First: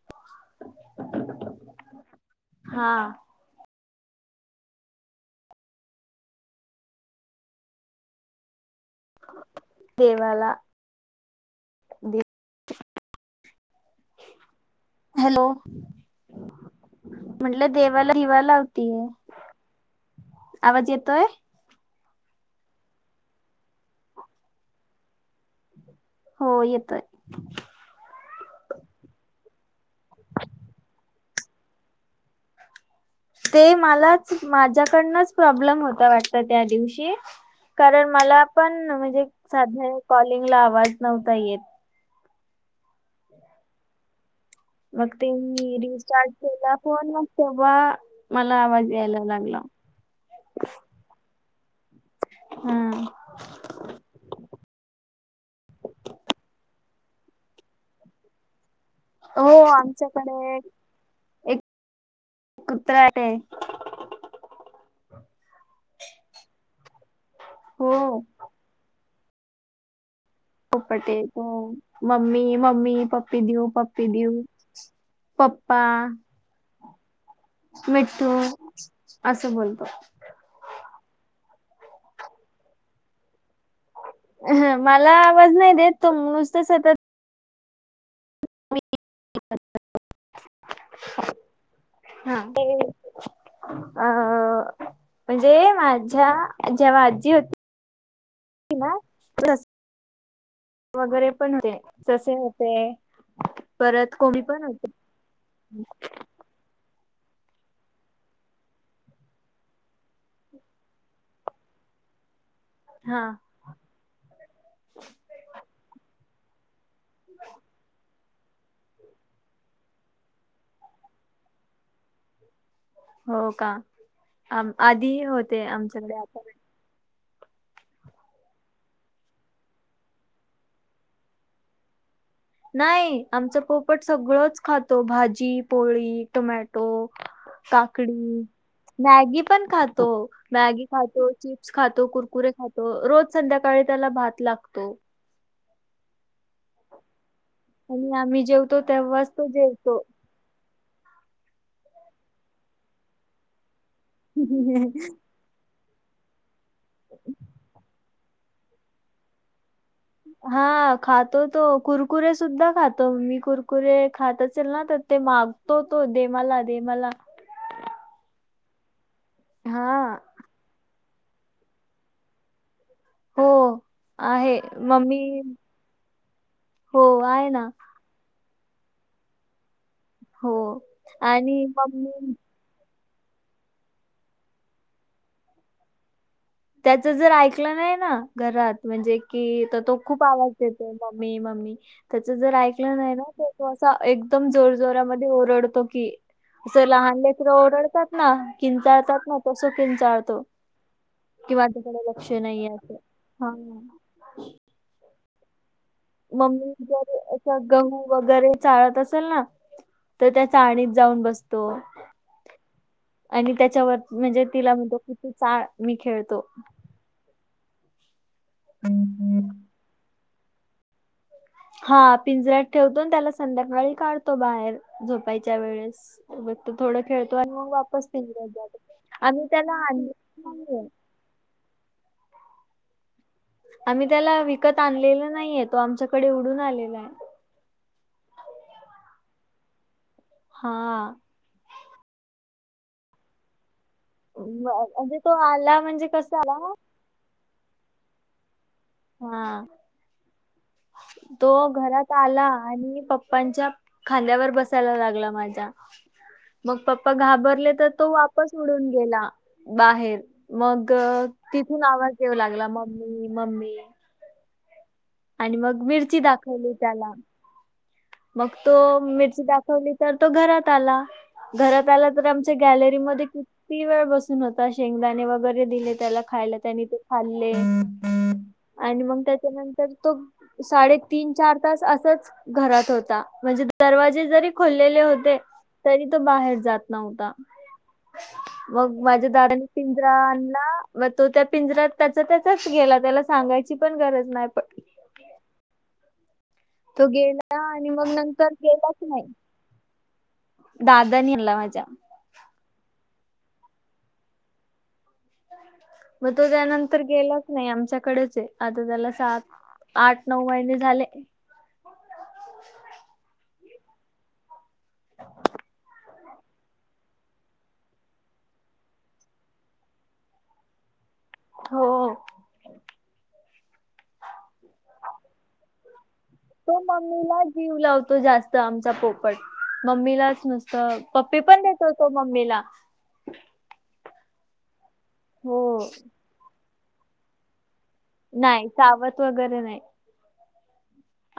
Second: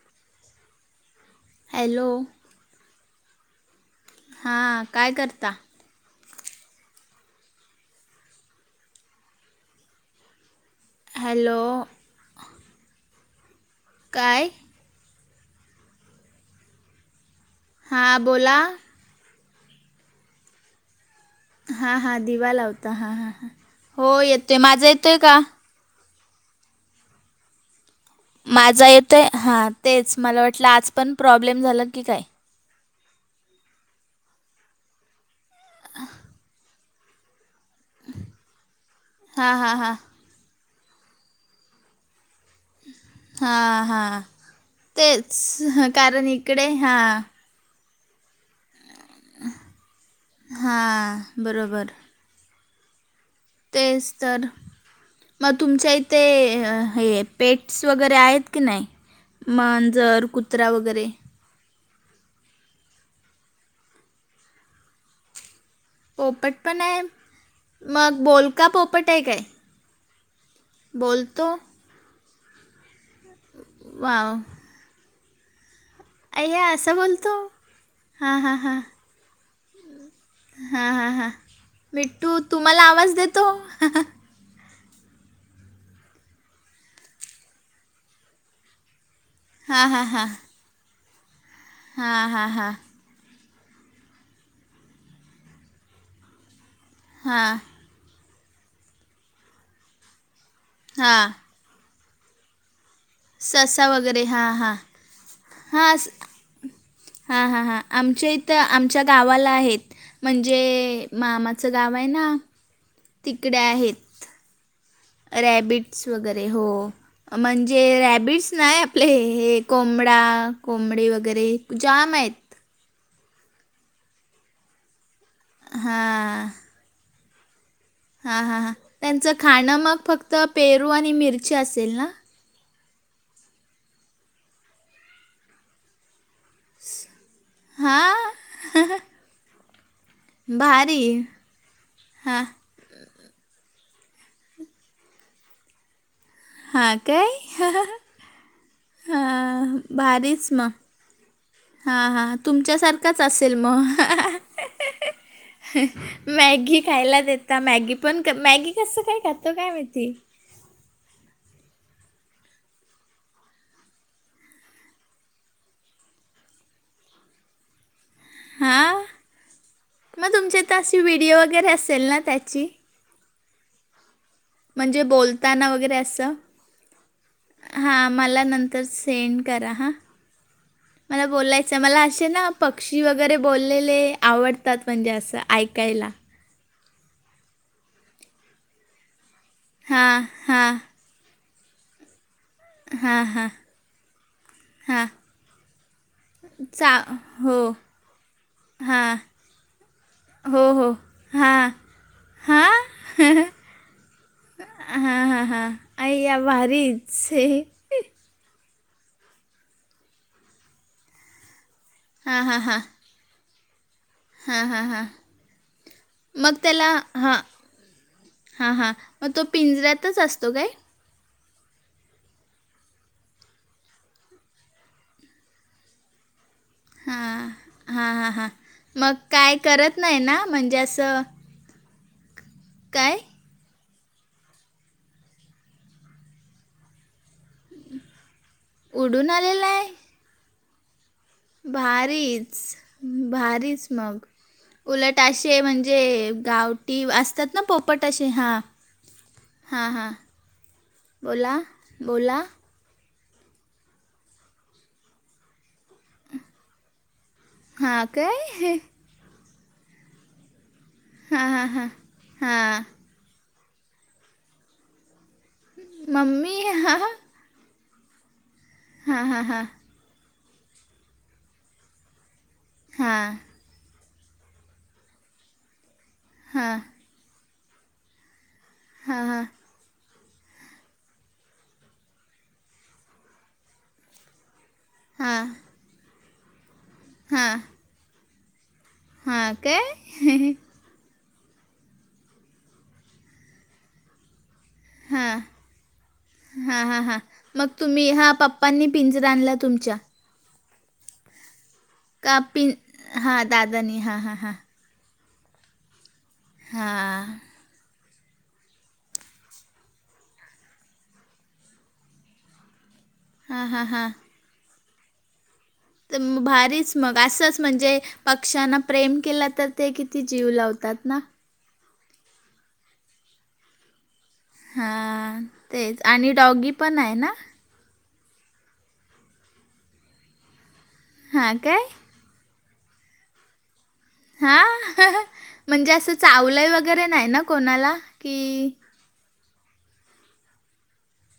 [inaudible] ऐलो हा हां काय करता देवाला हॅलो दिप काय हॅलो म्हटलं देवाला हां दिवा बोला लावतीय आवाज येतोय हा हा दिवा लावता हा हा ह हो येतोय माझा येतोय का हो येतोय माझा येतोय हा तेच मला वाटल आज पण प्रॉब्लेम झाला की काय ते मलाच माझ्याकडनच प्रॉब्लेम होता वाटत त्या दिवशी कारण मला पण म्हणजे हां हां साध्या हां कॉलिंगला आवाज नव्हता येत हां हां मग तेच ते मी कारन रिस्टार्ट इकडे केला हां फोन मग तेव्हा मला आवाज यायला लागला हां बरोबर हम् तेच तर मग तुमच्या इथे हे पेट्स वगैरे आहेत की नाही हो मांजर आमच्याकडे कुत्रा वगैरे एक कुत्रा दे पोपट पण आहे हो मग बोल पोपट येतो मम्मी मम्मी पप्पी देऊ पप्पी वाव देऊ पंप्पा अय्या असं बोलतो मिठ्ठू हां हां असं बोलतो. हा हा हा मिठ्ठू तुम्हाला आवाज देतो. हा हा ह मला आवाज नाही देत तो नुसतं सतत मि आली हा हां हां. हां हा. हां ते हां अ म्हणजे माझ्या जेव्हा आजी होती हां किवा हां वगैरे पण ससे होते ससा परत वगैरे कोंबडी हां पण हां होते हास हा हा हा आमच्या इथं आमच्या गावाला आहेत म्हणजे मामाचं गाव आहे ना हा तिकडे आहेत रॅबिट्स वगैरे हो म्हणजे रॅबिट्स नाही ले हे कोंबडा कोंबडे वगैरे जाम आहेत हो का आ आधी होते आमच्याकडे आता हां हां हां हां त्यांचं खाणं मग फक्त पेरू आणि मिरची असेल ना नाही आमचं पोपट सगळंच खातो भाजी पोळी टोमॅटो हां तोकाकडी मॅगी पण खात तो मॅगी भारी खातो चिप्स खातो हां कुरकुरे खातो रोज संध्याकाळी त्याला भात लागतो हां काय ह ह ह आणि आम्ही जेवतो हा तेव्हाच तो जेवतो. भारीच म. हा हा तुमच्यासारखाच असेल मग. हि हा ह ह मॅगी खायला देेता मॅगी पण मॅगी कसं काय खातो काय माहिती. हा खातो तो कुरकुरे सुद्धा खातो मी कुरकुरे खात असेल ना तर ते माग तो, तो, दे मला, दे मला. हा. हा. मग तुमच्या इथ अशी व्हिडीओ वगैरे असेल ना त्याची. हो आहे. म्हणजे मम्मी बोलताना वगैरे अस हो आहे ना हा मला नंत तर सेंड करा हां हो मला आणि बोलायचं मला मम्मी असे ना पक्षी वगैरे बोललेले आवडतात म्हणजे असं ऐकायला. त्याच जर ऐकलं नाही ना घरात म्हणजे कि तर तो हां खूप आवाज हां देतो. मम्मी, मम्मी त्याच जर ऐक ऐकलं नाही ना हां हां तर तो असा एकदम जोर, हां जोरामध्ये ओरडतो की चा चला लेकर हो ओरडतात ना हां किंचाळतात ना तस किंचाळतो. हो हो. किंवा हां त्याच्या कडे लक्ष नाही अस ह. हा हा हा. मम्मी जर असं गहू वगैरे चाळत असेल ना तर त्या चाळणीत जाऊन बसतो. हा हा हा. आणि त्याच्यावर म्हणजे तिला म्हणतो किती चाळ मी खेळतो. ह, हा, हा मग तो पिंजऱ्यातच असतो काय? हा पिंजऱ्यात ठेवतो न त्याला संध्याकाळी काढतो बाहेर झोपायच्या वेळेस. सोबत तो थोडं खेळतो हां आणि मग वापस हां हां पिंजऱ्यात हां जातो. मग आम्ही काय त्याला करत नाही ना म्हणजे [unintelligible] असं काय? आम्ही त्याला विकत आणलेला नाहीये तो आमच्याकडे उडून आलेला आहे. उडून आलेला आहे. हां. भारीच, भारीच मग. म- म्हणजे उलट तो असे आला म्हणजे कसा आला गावटी असतात ना पोपट असे हा. हा. हां हां. तो बोला घरात बोला आला आणि पप्पांच्या खांद्यावर बसायला लागला माझ्या मग पप्पा घाबर ले तर हां तो वापस काय उडून गेला बाहेर. मग हां हां तिथून हां आवाज देऊ लागला हां मम्मी, मम्मी आणि मग मिरची मम्मी दाखवली हां त्याला. मग तो हां हां मिरची हां दाखवली तर तो घरात आला, घरात आला तर आम गॅलरीमध्ये हां किती वेळ बसून होता शेंगदाणे वगैरे दिले त्याला खायला हां त्यानी ते खाल्ले आणि हां मग हां त्याच्यानंत तर तो साडेतीन, चार तास असच घरात होता म्हणजे दरवाजे जरी खोललेले होते हां तरी तो बाहेर जात नव्हता. हां मग माझ्या हां दादानी काय पिंजरा आणला मग तो त्या पिंजऱ्यात त्याचा त्याचाच गेला त्याला सांगायची पण गरज नाय हा, हा, हा, तो हां गेला मग आणि तुम्ही हा नंतर पप्पांनी गेलाच पिंजर नाही आणला तुमच्या. दादानी आनला माझ्या. कापिन हां दादानी हां, हां, हां. मग तो त्यानंतर हा गेला नाही आमच्याकडेच आहे आता त्याला सात, आठ, नऊ महिने झाले‌. हा हा हां. [inaudible] त भारीच मग असस म्हणजे पक्ष्यांना प्रेम केला तर, ते किती जीव लावतात ना. हो. हां. ते. तो मम्मीलाच जीव लावतो जास्त आमचा पोपट. मम्मीलाच नुसत पप्पी हां पण काय देतो तो मम्मीला. हा. हो म्हणजे असं चावलाय वगैरे नाही ना कोणाला. की नाही. चावत वगैरे नाही.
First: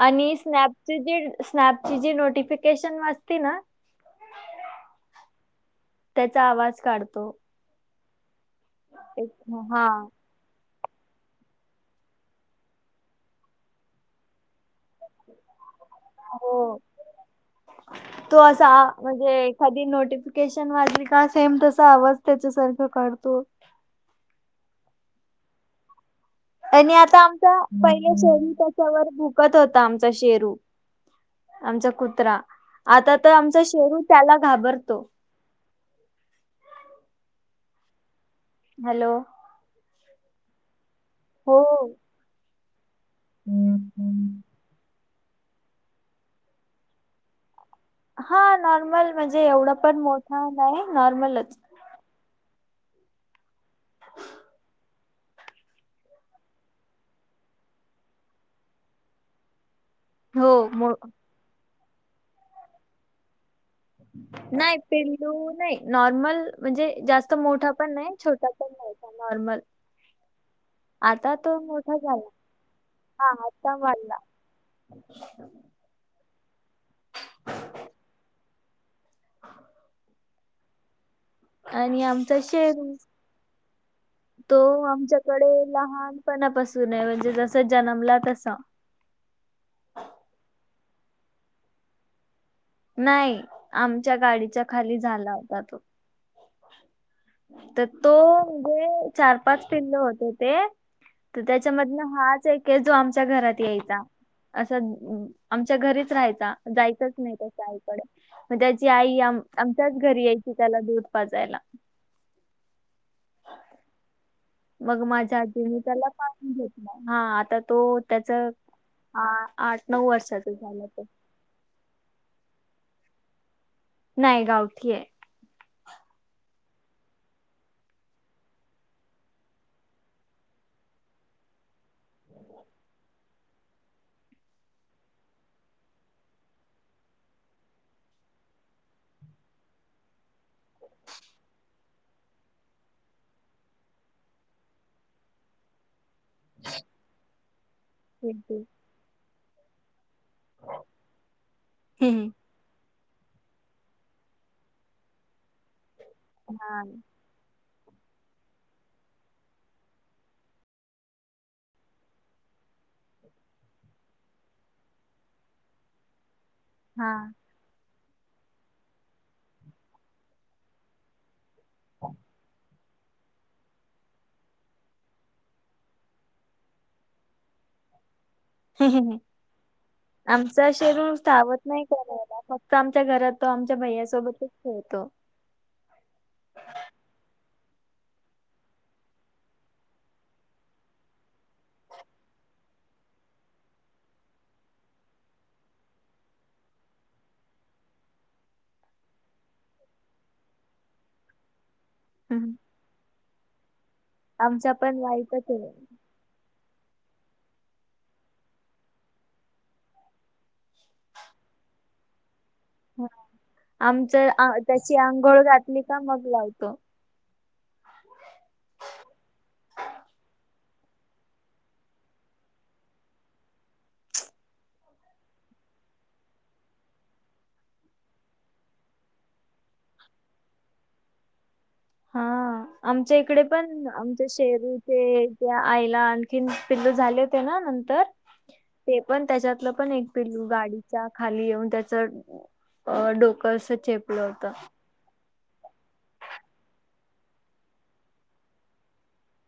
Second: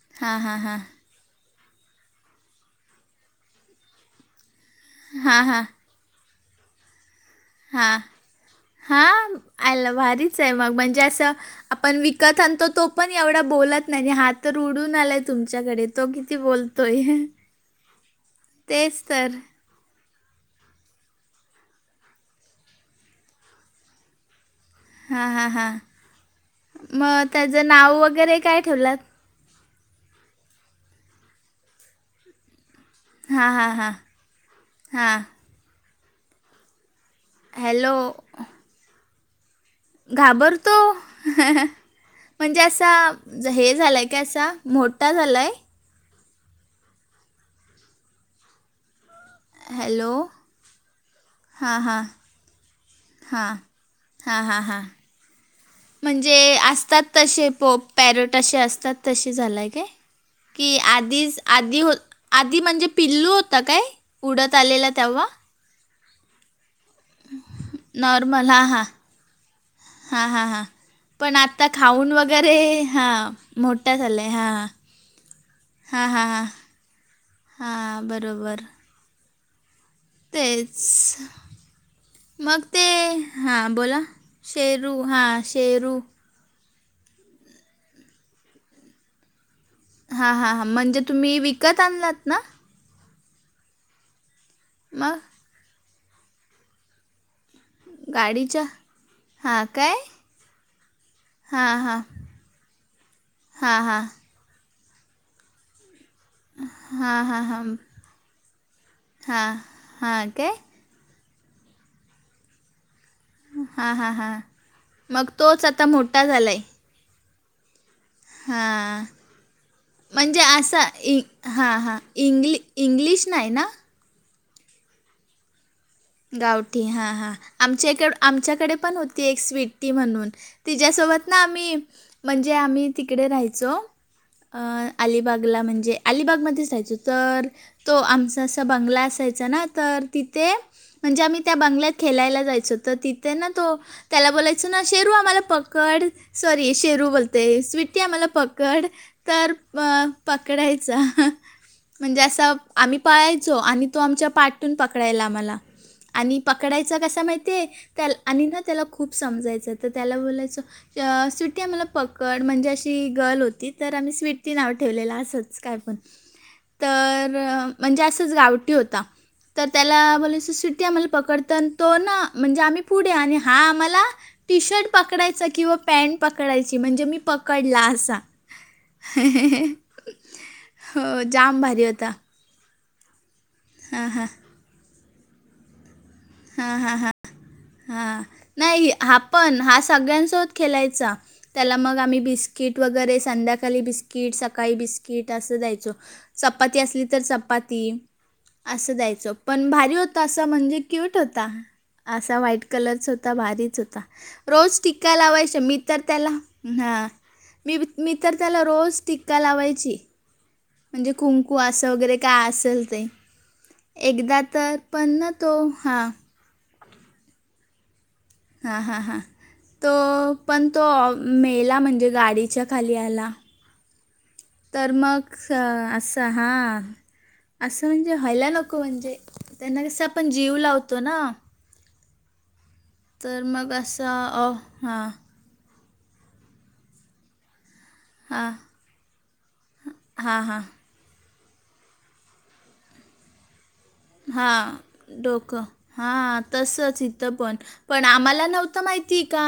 आणि हां हां हां स्नॅपची जी, स्नॅपची जी नोटिफिकेशन वाजते ना. हा हा. त्याचा आवाज काढतो. हा, हा, एक- आय हा ला भारीच. म्हणजे अस, आपण विकत आणतो. तो पण एवढा बोलत नाही. हातर उडून आलाय तुमच्याकडे. तो किती हो बोलतोय. तेच तर. कधी नोटिफिकेशन वाजली का? सेम तसा आवाज त्याच्यासारखं कढतो. हा हा हा. आणि आता आमचा, पहिल्या वगैरे शेरू काय ठेवलात? त्याच्यावर भूक कत होता. आमचा शेरू. आमचा कुत्रा. आता त, हां, आमचा हां, हां. शेरू त्याला घाबरतो. हां. हॅलो. हॅलो. घाबरतो. हो म्हणजे असा, हे झालंय काय असा. मोठ ठा झालंय. हा नॉर्मल, म्हणजे एवढं पण मोठा नाही. नॉर्मलच. हा हां. हां. हां, हां, हां. म्हणजे असतात तसे. पोप पॅरट असे असतात तसे झालाय काय? हो की मो- आधीच, आधी हो आधी म्हणजे पिल्लू होता काय? उडत नाही आलेला तेव्हा? पिल्लू नाही नॉर्मल. म्हणजे जास्त मोठा पण नाही. छोटा पण नाही. नॉर्मल. हा, हा, हा. पण तो आता मोठा खाऊन झाला वगैरे, हा आता मोठा वाढला झालाय. हा. हां, हां, हां. हां बरोबर. [unintelligible] तेच. आणि आमचा मग ते, शेरू हां बोला. तो शेरू हां आमच्याकडे शेरू लहानपणापासूने. म्हणजे जस जन्मला तसा. हा, हा, हां. म्हणजे तुम्ही विकत आणलात ना. नाही. आमच्या गाडीच्या खाली मग झाला होता तो. तर तो गाडीच्या मुगे चार हां पाच काय पिंल्ल होते ते. तर हां त्याच्यामधन हां हाच एके. जो आमच्या घरात हां हां यायचा. असं आमच्या घरीच राहायचा. जायचच हां नाही हां त्याच्या हां आईकडे. मग त्याची आई हां आमच्याच घरी हां यायची. काय त्याला दूध पाजायला. हा, हा, हा. मग माझ्या आजीने त्याला पाळून घेतला. हा आता तो त्याच, हां आठ नऊ म्हणजे वर्षाच झालं असा असेल. इ हां, हां. इंग्लि इंग्लिश नाही ना. नाही गावठीये. गावठी हा हां आमच्या इक आमच्याकडे पण होती एक स्वीटी म्हणून तिज्यासोबत ना आम्ही म्हणजे आम्ही तिकडे राहायचो. अलिबागला म्हणजे अलिबागमध्येच रायचो तर तो आमचा असां बंगला असायचा ना तर तिथे म्हणजे आम्ही त्या बंगल्यात खेलायला जायचो तर तिथे ना तो त्याला बोलायचो ना शेरू आम्हाला पकड सॉरी शेरू बोलते स्वीटी आम्हाला पकड तर म पकडायचा म्हणजे असां आम्ही पाळायचो आणि तो आमच्या पाटून पकडायला आम्हाला आणि हा पकडायचं कसं माहिती ये त्या आणि ना त्याला खूप समजायचं त त्याला बोलायचो चं स्वीटी आम्हाला पकड म्हणजे अशी गर्ल होती तर आम्ही स्वीटी नाव ठेवलेलं असच काय पण [unintelligible] तर म्हणजे असंच गावटी होता तर त्याला बोलायस स्वीटी आम्हाला पकड तनं तो ना म्हणजे आम्ही पुढे आणि हा आम्हाला टी शर्ट पकडायचा किंवा पॅन्ट पकडायची म्हणजे मी पकडला असा आमचां शेरू हो चावत जाम भारी होता करायला फक् क्त आमच्या घरात तो आमच्या हां हां भैयासोबतच खेळतो. हां हां हा हा नाय हा पण हा सगल्यांसोबत खेलायचा. त्याला मग आम्ही बिस्किट वगैरे संध्याकाली बिस्किट सकाळी बिस्किट असं द्यायचो. चपाती असली तर चपाती असं द्यायचचो पण भारी होता असं म्हणजे क्यूट होता. असा हम्म. व्हाईट कलरच होता. भारीच होता. आमचा रोज पण टिका वाईटच लावायच्या आहे. मी तर त्याला हां मी मी तर त्याला रोज टिक्का लावायची. म्हणजे कुंकू असं वगैरे काय असल हा आमच आ त्याची पण ना आंघोळ तो घातली का हां. मग लावतो. हां हां हां तो पण तो मेला म्हणजे गाडीच्या खाली आला. तर मग स असं हां असं म्हणजे व्हायला नको म्हणजे त्यांना कसं आपण जीव लावतो ना. हा आमच्या इकडे तर मग पण असं आमच्या अ शेरू हां ते त्या आईला आणखीन पिल्ल झाले होते ना नंतर हां ते पण त्याच्यातलं पण एक हां पिल्लू हां गाडी च्या खाली येऊन त्याच असं डोक चेप हा डोकं हा तसच इथं पण पण आम्हाला नव्हतं माहिती का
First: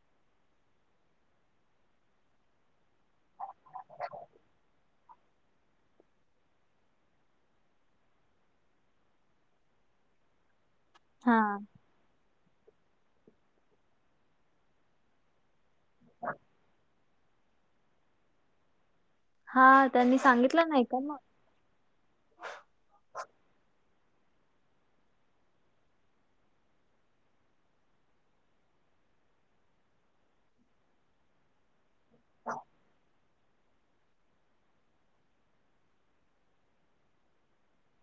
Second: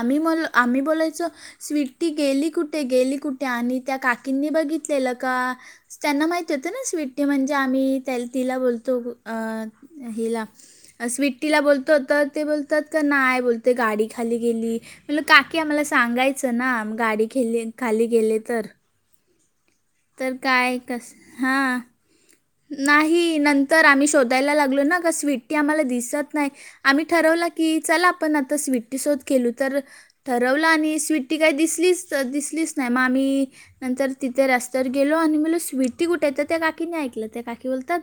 आम्ही म आम्ही बोलायचो स्वीट्टी गेली कुठे? गेली कुठे? आणि त्या काकींनी बघितलेलं का त्यांना माहिती होत ना स्वीट म्हणजे आम्ही त्या तिला बोल तो अ हिला हा स्विटी ला बोल त त ते बोलतात क नाय बोलतं गाडीखली गेली. म्हणलं काकी आम्हाला सांगायचं ना मं गाडी खेली खाली गेले तर हा त्यांनी तर सांगितलं काय नाय का कसं मग हां नाही नंतर आम्ही शोधायला लागलो ना का स्वीटी आम्हाला दिसत नाय आम्ही ठरवला की चला आपण आता स्वीटी शोध खेलू तर ठरवलं आणि स्वीटी काय दिसलीस त दिसलीस नाय म आम्ही नंतर तिथे रस्त्यावर गेलो आणि म्हणलो स्वीटी कुठ हाय त त्या काकीने ऐकलं त्या काकी बोलतात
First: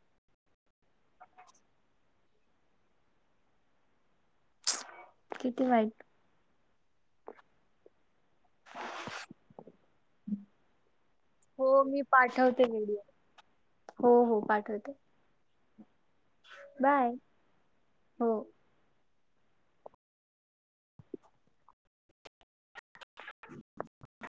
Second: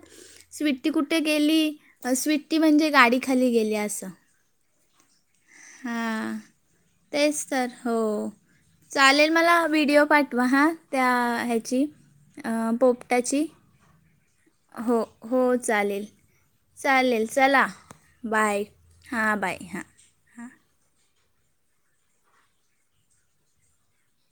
स्विट्टी कुठे गेली स्विट्टी म्हणजे गाडीखाली गेली असं. किती वाईट हां, तेच तर हो. चालेल मला व्हिडिओ पाठवा हा त्या हो ह्याची मी अ पाठवते व्हिडिओ. पोपटची हो हो. पाट हो हो. बाय. चालेल-चालेल चला हो बाय. हां बाय हां. [inaudible]